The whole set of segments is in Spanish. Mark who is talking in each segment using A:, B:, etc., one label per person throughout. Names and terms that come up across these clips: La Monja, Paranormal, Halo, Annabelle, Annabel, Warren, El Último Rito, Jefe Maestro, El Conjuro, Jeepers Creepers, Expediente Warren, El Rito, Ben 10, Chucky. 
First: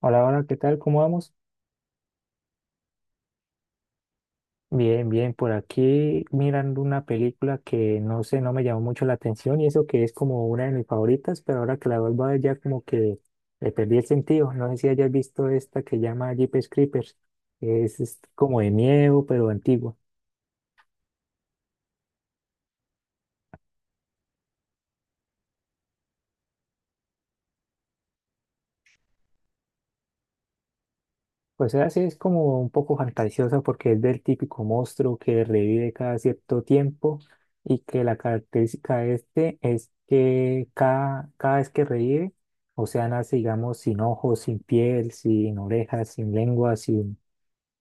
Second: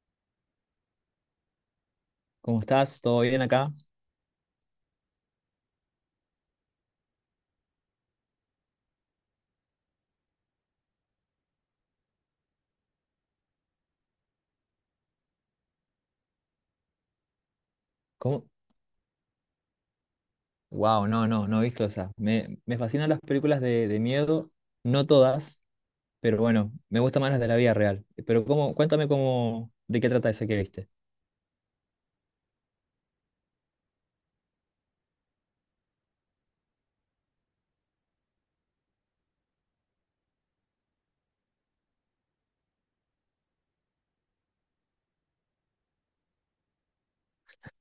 A: Hola, hola, ¿qué tal? ¿Cómo vamos?
B: ¿Cómo estás? ¿Todo bien acá?
A: Bien, bien, por aquí mirando una película que no sé, no me llamó mucho la atención y eso que es como una de mis favoritas, pero ahora que la vuelvo a ver ya como que le perdí el sentido. No sé si hayas visto esta que llama Jeepers Creepers. Es
B: ¿Cómo?
A: como de miedo, pero antigua.
B: Wow, no, no, no he visto esa. Me fascinan las películas de miedo, no todas, pero bueno, me gustan más las de la vida real. Pero cómo, cuéntame cómo, de qué trata esa que viste.
A: Pues esa sí es como un poco fantasiosa porque es del típico monstruo que revive cada cierto tiempo y que la característica de este es que cada vez que revive, o sea, nace, digamos, sin ojos, sin piel, sin orejas, sin lengua, sin,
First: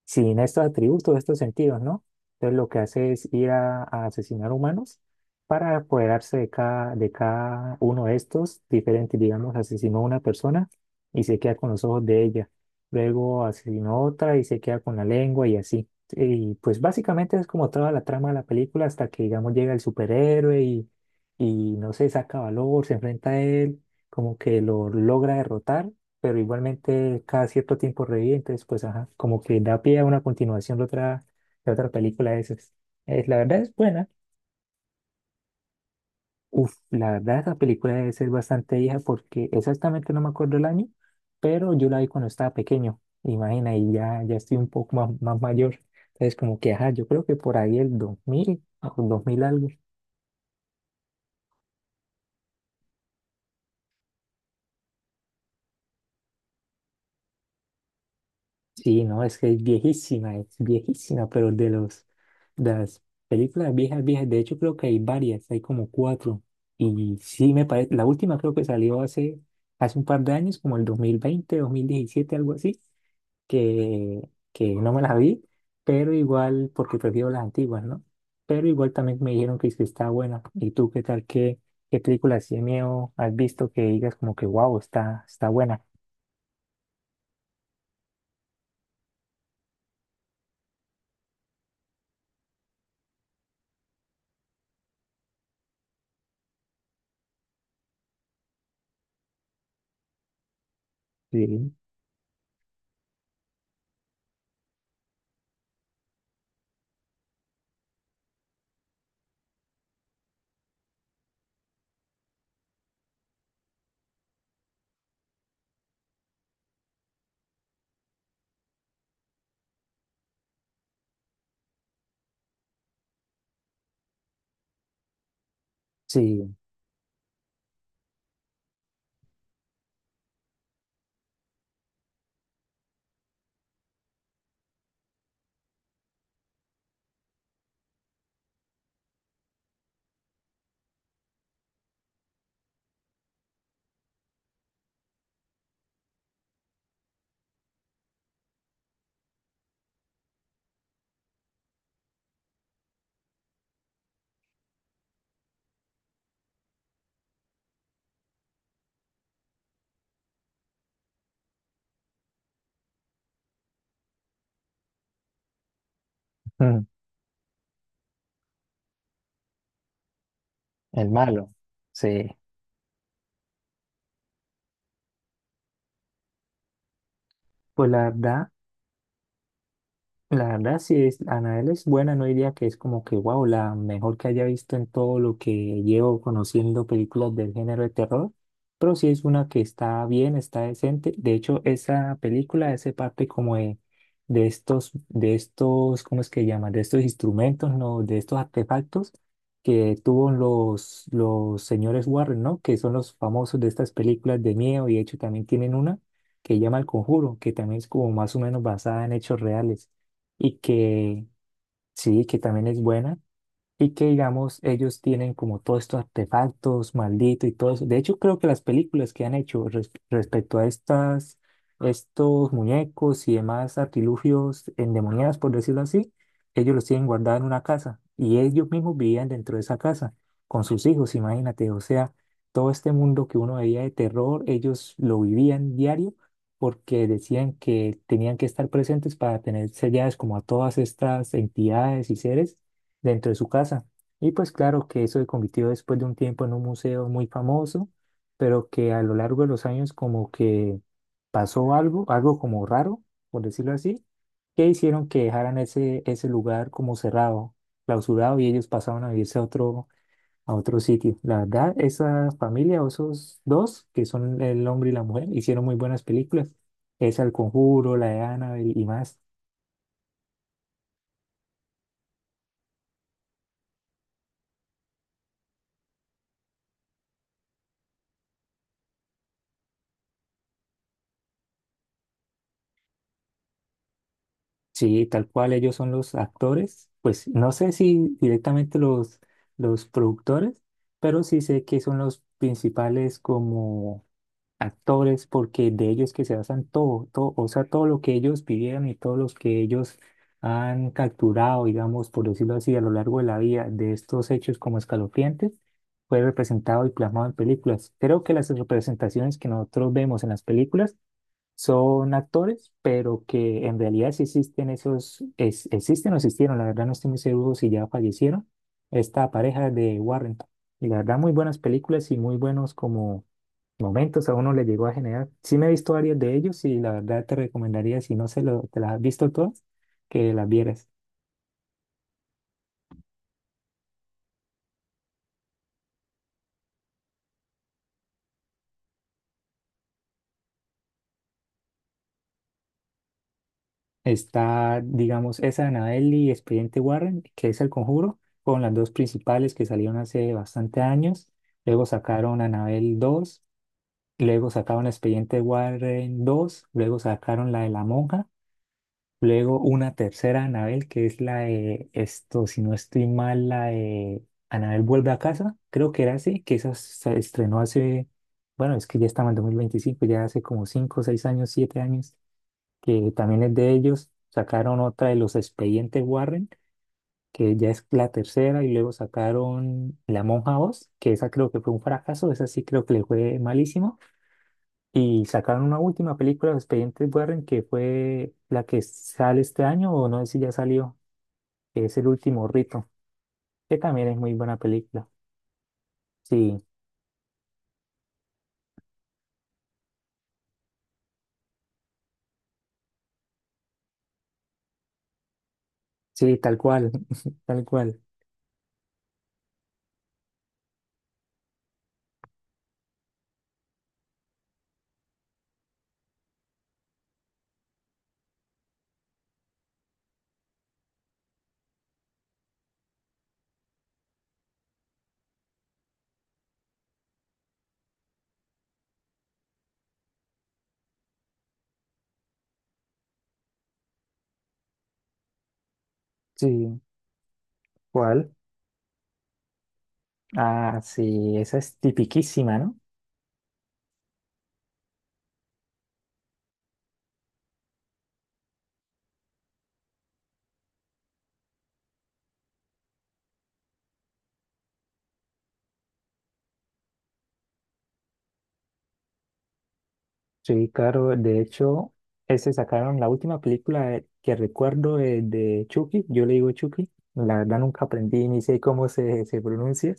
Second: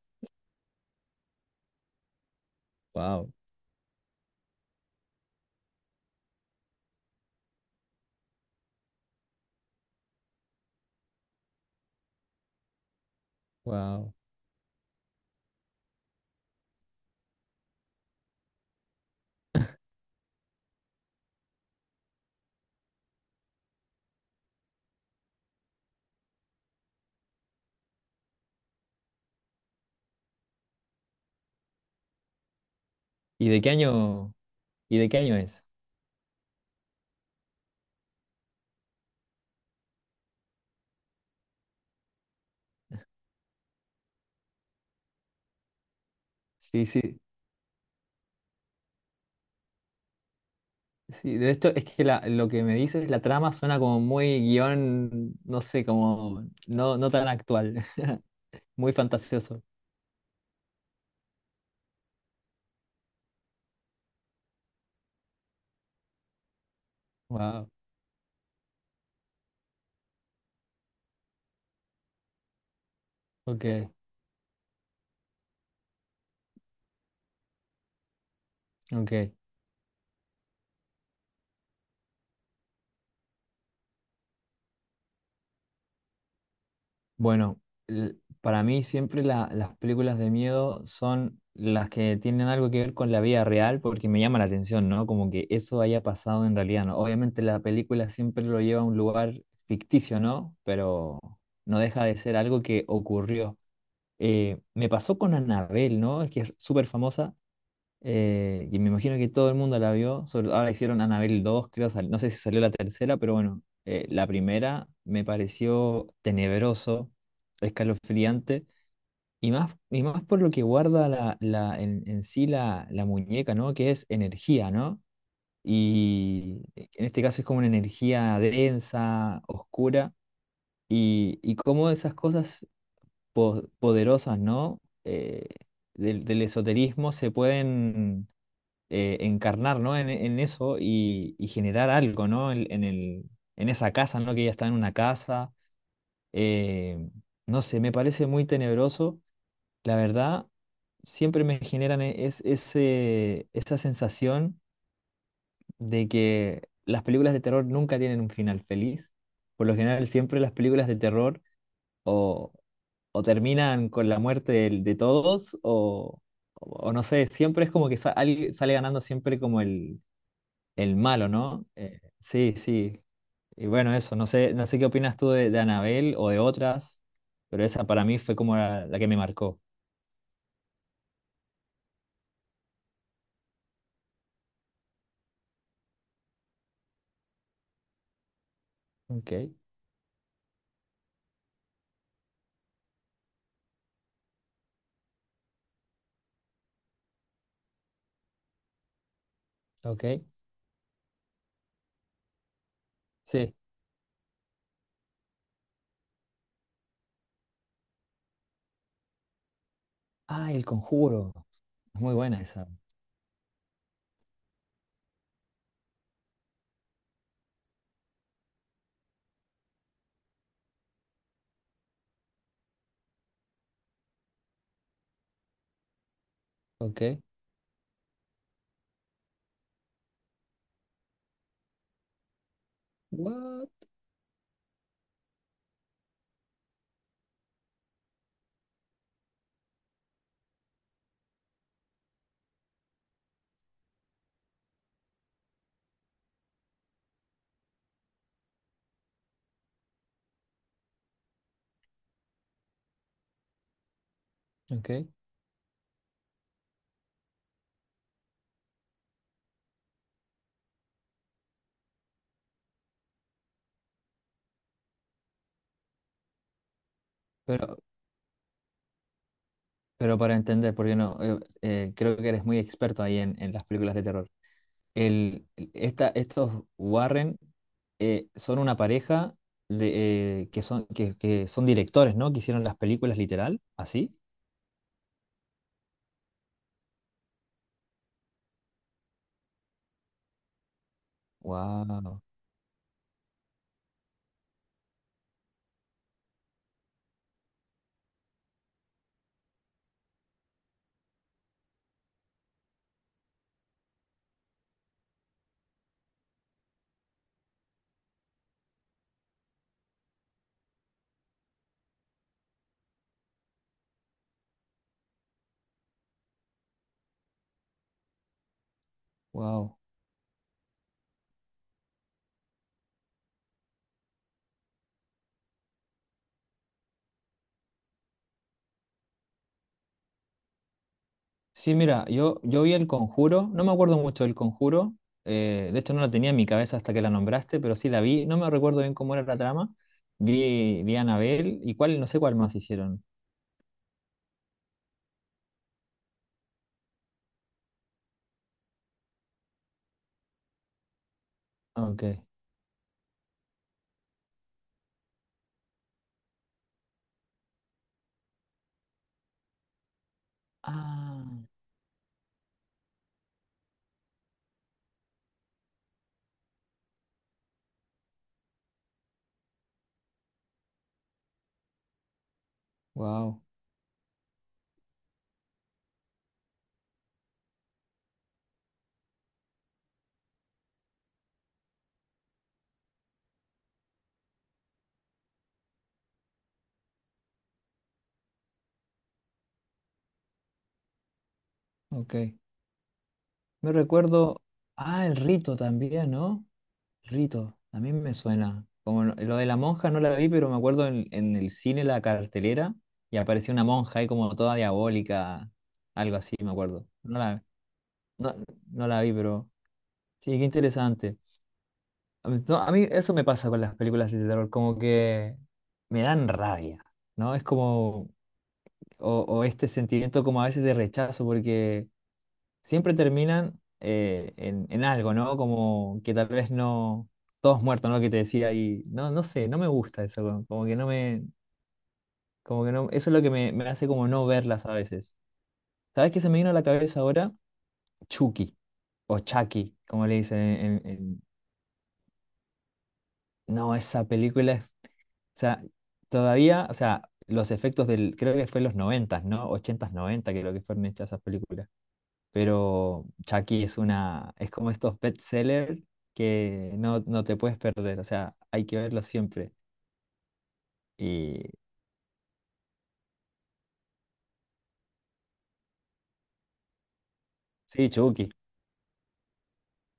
A: sin estos atributos, estos sentidos, ¿no? Entonces lo que hace es
B: Wow,
A: ir a asesinar humanos para apoderarse de cada uno de estos diferentes, digamos, asesinó a una persona y se queda con los ojos de ella, luego asesinó a
B: wow.
A: otra y se queda con la lengua y así. Y pues básicamente es como toda la trama de la película hasta que, digamos, llega el superhéroe y no sé, saca valor, se enfrenta a él, como que lo logra derrotar, pero igualmente cada cierto tiempo revive, entonces pues ajá, como que da pie a una continuación de otra película de esas. Es, la
B: ¿Y
A: verdad
B: de qué
A: es buena.
B: año, ¿Y de qué año es?
A: Uf, la verdad esa película debe ser bastante vieja porque exactamente no me acuerdo el año, pero yo la vi cuando estaba pequeño, imagina, y ya, ya estoy un poco más, más mayor. Entonces como que
B: Sí,
A: ajá, yo
B: sí,
A: creo que por ahí el 2000 o 2000 algo.
B: sí. De esto es que lo que me dices, la trama suena como muy guión, no sé, como no, no tan actual, muy
A: Sí, no, es que
B: fantasioso.
A: es viejísima, pero de los de las películas viejas, viejas, de hecho creo que hay varias, hay como cuatro. Y sí me
B: Wow,
A: parece, la última creo que salió hace, hace un par de años, como el 2020, 2017, algo así,
B: ok,
A: que, que no me las vi, pero igual, porque prefiero las antiguas, ¿no? Pero igual también
B: ok.
A: me dijeron que, es que está buena. ¿Y tú qué tal? ¿Qué, qué película así de miedo has visto que digas como que wow, está, está buena?
B: Bueno, l- para mí siempre las películas de miedo son las que tienen algo que ver con la vida real porque me llama la atención, ¿no? Como que eso haya pasado en realidad, ¿no? Obviamente la película siempre lo lleva a un lugar ficticio, ¿no? Pero
A: Sí,
B: no deja de ser algo que ocurrió. Me pasó con Annabelle, ¿no? Es que es súper famosa y me imagino que todo el mundo la vio. Ahora hicieron Annabelle dos creo, no sé si salió la tercera, pero bueno, la primera me pareció tenebroso, escalofriante, y más por lo que guarda en sí la muñeca, ¿no? Que es energía, ¿no?
A: sí.
B: Y en este caso es como una energía densa, oscura, y cómo esas cosas poderosas, ¿no? Del esoterismo se pueden encarnar, ¿no? En eso y generar algo, ¿no? En esa casa, ¿no? Que ella está en una casa. eh, no sé, me parece muy tenebroso. La verdad, siempre me generan esa sensación de que las películas de terror nunca tienen un final feliz. Por lo general, siempre las películas de terror o, o terminan con la muerte todos o no sé, siempre es como que alguien sale ganando siempre como el
A: El
B: malo,
A: malo.
B: ¿no?
A: Sí.
B: Sí, sí. Y bueno, eso, no sé, no sé qué opinas tú de Anabel o de otras, pero esa
A: Pues la
B: para mí fue
A: verdad,
B: como la que me marcó.
A: la verdad, sí es, Anabel es buena, no diría que es como que, wow, la mejor que haya visto en todo lo que llevo conociendo películas del género de terror, pero sí es
B: Ok,
A: una que está bien, está decente. De hecho, esa película ese parte como de estos, ¿cómo es que llaman? De estos instrumentos, ¿no? De estos artefactos que
B: ok.
A: tuvo los señores Warren, ¿no? Que son los
B: Sí.
A: famosos de estas películas de miedo y de hecho también tienen una que llama El Conjuro, que también es como más o menos basada en hechos reales
B: Ah,
A: y
B: El
A: que
B: Conjuro. Es muy
A: sí, que
B: buena
A: también
B: esa.
A: es buena. Y que, digamos, ellos tienen como todos estos artefactos malditos y todo eso. De hecho, creo que las películas que han hecho respecto a estas, estos muñecos y demás artilugios endemoniados, por decirlo así, ellos los tienen
B: Ok.
A: guardados en una casa y ellos mismos vivían dentro de esa casa con sus hijos, imagínate. O sea, todo este mundo que uno
B: What?
A: veía de terror, ellos lo vivían diario porque decían que tenían que estar presentes para tener selladas como a todas estas entidades y seres dentro de su casa. Y pues claro que eso se convirtió después de un tiempo en un museo muy famoso, pero que a lo largo de los años como que pasó algo, algo como raro, por decirlo así, que
B: Ok.
A: hicieron que dejaran ese, ese lugar como cerrado, clausurado, y ellos pasaron a vivirse a otro sitio. La verdad, esa familia o esos dos, que son el hombre y la mujer, hicieron muy buenas películas. Esa El
B: Pero,
A: Conjuro, la de Annabelle y más.
B: pero para entender, porque no, creo que eres muy experto ahí en las películas de terror. El, Estos Warren son una pareja de, que son, que son directores, ¿no? Que hicieron las películas literal, así.
A: Sí, tal cual ellos son los actores, pues no sé si directamente los productores, pero sí sé que son
B: Wow,
A: los principales como actores porque de ellos que se basan todo, todo, o sea, todo lo que ellos pidieron y todos los que ellos han capturado, digamos, por decirlo así, a lo largo de la vida de estos hechos como escalofriantes, fue representado y plasmado en películas. Creo que las representaciones que nosotros vemos en las películas son actores, pero que en realidad sí existen esos, existen o existieron, la verdad no estoy muy seguro si ya fallecieron, esta pareja
B: wow.
A: de Warrington. Y la verdad muy buenas películas y muy buenos como momentos a uno le llegó a generar. Sí me he visto varios de ellos y la verdad te recomendaría, si no se lo, te las has visto todas, que las vieras.
B: Sí, mira, yo, vi El Conjuro, no me acuerdo mucho del Conjuro, de hecho no la tenía en mi cabeza hasta que la nombraste, pero sí la vi, no me recuerdo bien cómo era la trama. Vi Anabel y cuál, no sé cuál más hicieron.
A: Está, digamos, esa de Annabelle y Expediente Warren, que es El Conjuro, con las dos principales que salieron hace bastante años. Luego
B: Ok.
A: sacaron Annabelle dos. Luego sacaron el expediente Warren dos, luego sacaron la de la monja, luego una tercera Anabel, que es
B: Ah,
A: la de esto, si no estoy mal, la de Anabel vuelve a casa, creo que era así, que esa se estrenó hace, bueno, es que ya estaba en 2025, ya hace como 5 6 años, 7 años, que
B: wow,
A: también es de ellos. Sacaron otra de los expedientes Warren, que ya es la tercera, y luego sacaron La Monja dos que esa creo que fue un fracaso, esa sí creo que le fue malísimo. Y sacaron una última película de Expedientes Warren que fue la que sale este año, o no sé si ya salió, que es El
B: ok.
A: Último Rito,
B: Me
A: que también es muy
B: recuerdo,
A: buena
B: ah,
A: película.
B: El Rito también, ¿no?
A: Sí,
B: Rito, a mí me suena. Como lo de la monja no la vi, pero me acuerdo en el cine la cartelera y apareció una monja ahí como toda diabólica, algo así,
A: sí,
B: me
A: tal
B: acuerdo.
A: cual, tal cual.
B: No, no la vi, pero sí, qué interesante. A mí, no, a mí eso me pasa con las películas de terror, como que me dan rabia, ¿no? Es como, o este sentimiento como a veces de rechazo, porque siempre terminan en algo, ¿no? Como que tal vez no, todos muertos, ¿no? Que te decía y no, no sé, no me gusta eso, como como que no me, como que no, eso es lo que me hace como no verlas a veces. ¿Sabes qué se me vino a la
A: Sí,
B: cabeza ahora?
A: ¿cuál?
B: Chucky, o Chucky, como le dicen
A: Ah,
B: en.
A: sí, esa es tipiquísima, ¿no?
B: No, esa película es, o sea, todavía, o sea, los efectos del, creo que fue en los noventas no ochentas 90 90, creo que fueron hechas esas películas pero Chucky es una, es como estos best sellers que no, no te puedes perder, o sea, hay que verlo siempre.
A: Sí, claro, de
B: Y
A: hecho, ese sacaron la última película que recuerdo de Chucky, yo le digo Chucky, la verdad nunca
B: sí,
A: aprendí
B: Chucky,
A: ni sé cómo se, se pronuncia,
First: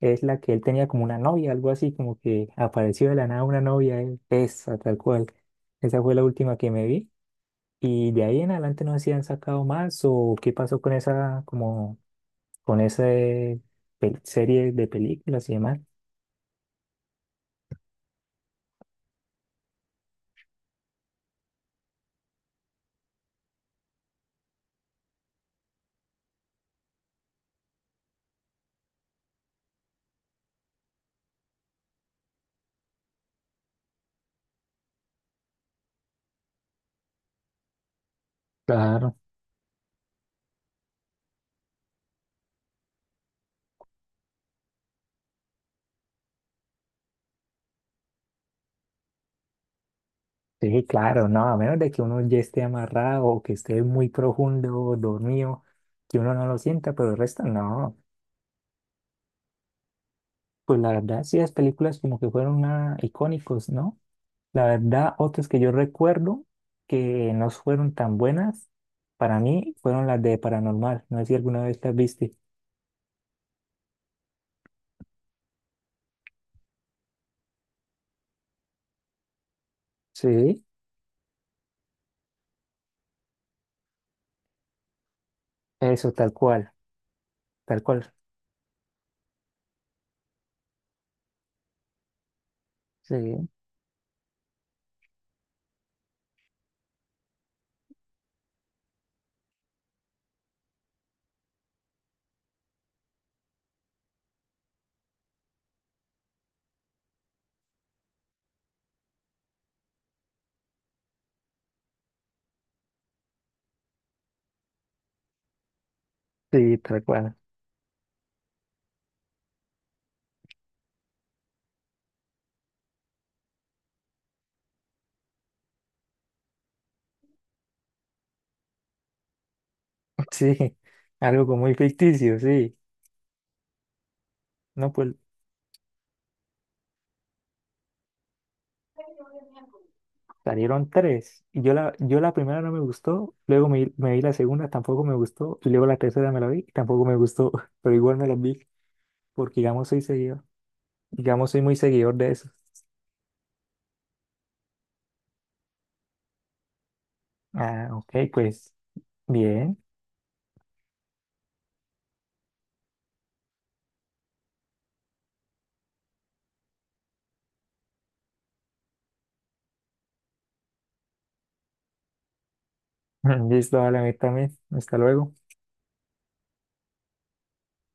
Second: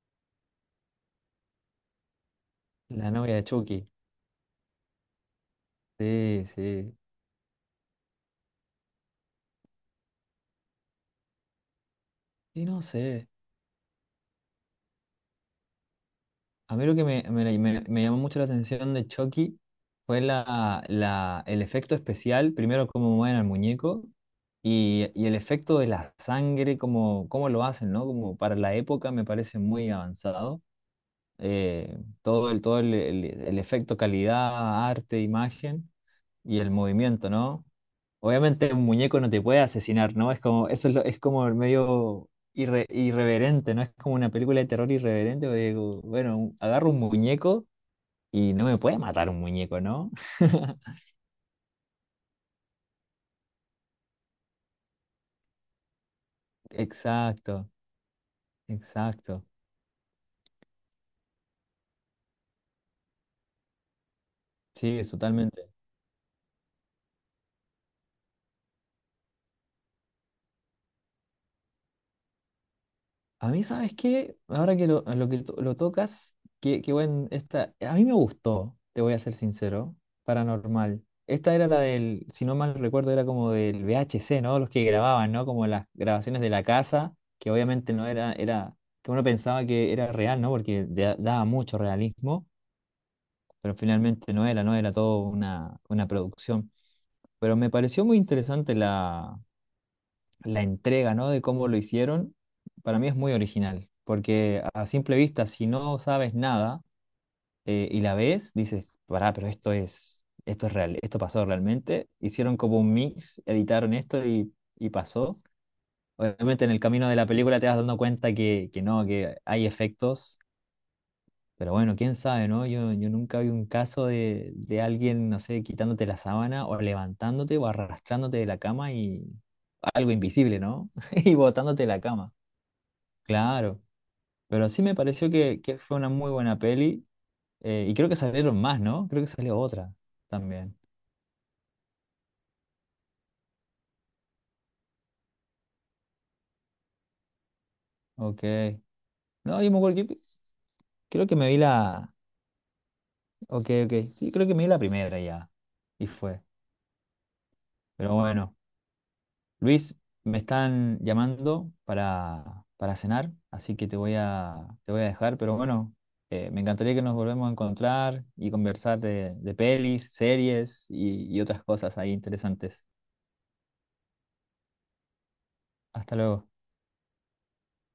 A: es la que él tenía como una novia, algo así, como que apareció
B: la
A: de la
B: novia de
A: nada una
B: Chucky,
A: novia, él, esa tal cual, esa fue la
B: sí,
A: última que me
B: sí.
A: vi, y de ahí en adelante no sé si han sacado más o qué pasó con esa, como,
B: Y
A: con
B: no
A: esa
B: sé,
A: serie de películas y demás.
B: a mí lo que me llamó mucho la atención de Chucky fue el efecto especial, primero cómo mueven al muñeco. Y el efecto de la sangre, como, cómo lo hacen, ¿no? Como para la época me parece muy avanzado. El efecto calidad, arte, imagen y el movimiento, ¿no? Obviamente un
A: Claro.
B: muñeco no te puede asesinar, ¿no? Es como, eso es, es como medio irreverente, ¿no? Es como una película de terror irreverente, porque digo, bueno, agarro un muñeco y no me puede matar un muñeco, ¿no?
A: Sí, claro, no, a menos de que uno ya esté amarrado o que esté muy profundo, dormido, que uno no lo sienta, pero el resto
B: Exacto,
A: no.
B: exacto.
A: Pues la verdad, sí, las películas como que fueron ah, icónicos, ¿no? La
B: Sí, es
A: verdad, otras que
B: totalmente.
A: yo recuerdo que no fueron tan buenas para mí fueron las de Paranormal. No sé si alguna vez las viste.
B: A mí, ¿sabes qué? Ahora que lo tocas, qué, qué buen esta. A mí me gustó, te voy a ser sincero,
A: Sí,
B: Paranormal. Esta era la del, si no mal recuerdo, era como del V H C ¿no? Los que grababan, ¿no? Como las
A: eso, tal
B: grabaciones de la
A: cual,
B: casa, que
A: tal
B: obviamente no
A: cual.
B: era, era, que uno pensaba que era real, ¿no? Porque daba mucho realismo,
A: Sí,
B: pero finalmente no era, no era todo una producción. Pero me pareció muy interesante la entrega, ¿no? De cómo lo hicieron, para mí es muy original, porque a simple vista, si no sabes nada y la ves, dices, pará, pero esto es real, esto pasó realmente. Hicieron como un mix, editaron esto y pasó. Obviamente en
A: sí,
B: el
A: tal
B: camino de la
A: cual.
B: película te vas dando cuenta que no, que hay efectos, pero bueno, quién sabe, ¿no? Yo, nunca vi un caso de alguien, no sé, quitándote la sábana o levantándote o arrastrándote de la cama y algo invisible,
A: Sí,
B: ¿no? Y
A: algo como muy
B: botándote de la cama.
A: ficticio, sí.
B: Claro, pero sí
A: No,
B: me
A: pues
B: pareció que fue una muy buena peli y creo que salieron más, ¿no? Creo que salió otra también.
A: salieron tres. Y yo la, yo la primera no me gustó, luego me, me vi la segunda, tampoco me gustó, y luego la tercera me la vi, y tampoco me gustó, pero igual me las vi,
B: Ok.
A: porque
B: No, yo me
A: digamos soy
B: acuerdo que
A: seguidor,
B: creo que me
A: digamos
B: vi
A: soy muy
B: la...
A: seguidor de eso.
B: Ok, ok. Sí, creo que me vi la primera ya. Y fue.
A: Ah, ok,
B: Pero bueno,
A: pues bien.
B: Luis, me están llamando para cenar, así que te voy a dejar, pero bueno, me encantaría que nos volvemos a encontrar y conversar de pelis, series y otras cosas ahí interesantes.
A: Listo, vale a mí también. Hasta luego.
B: Hasta luego.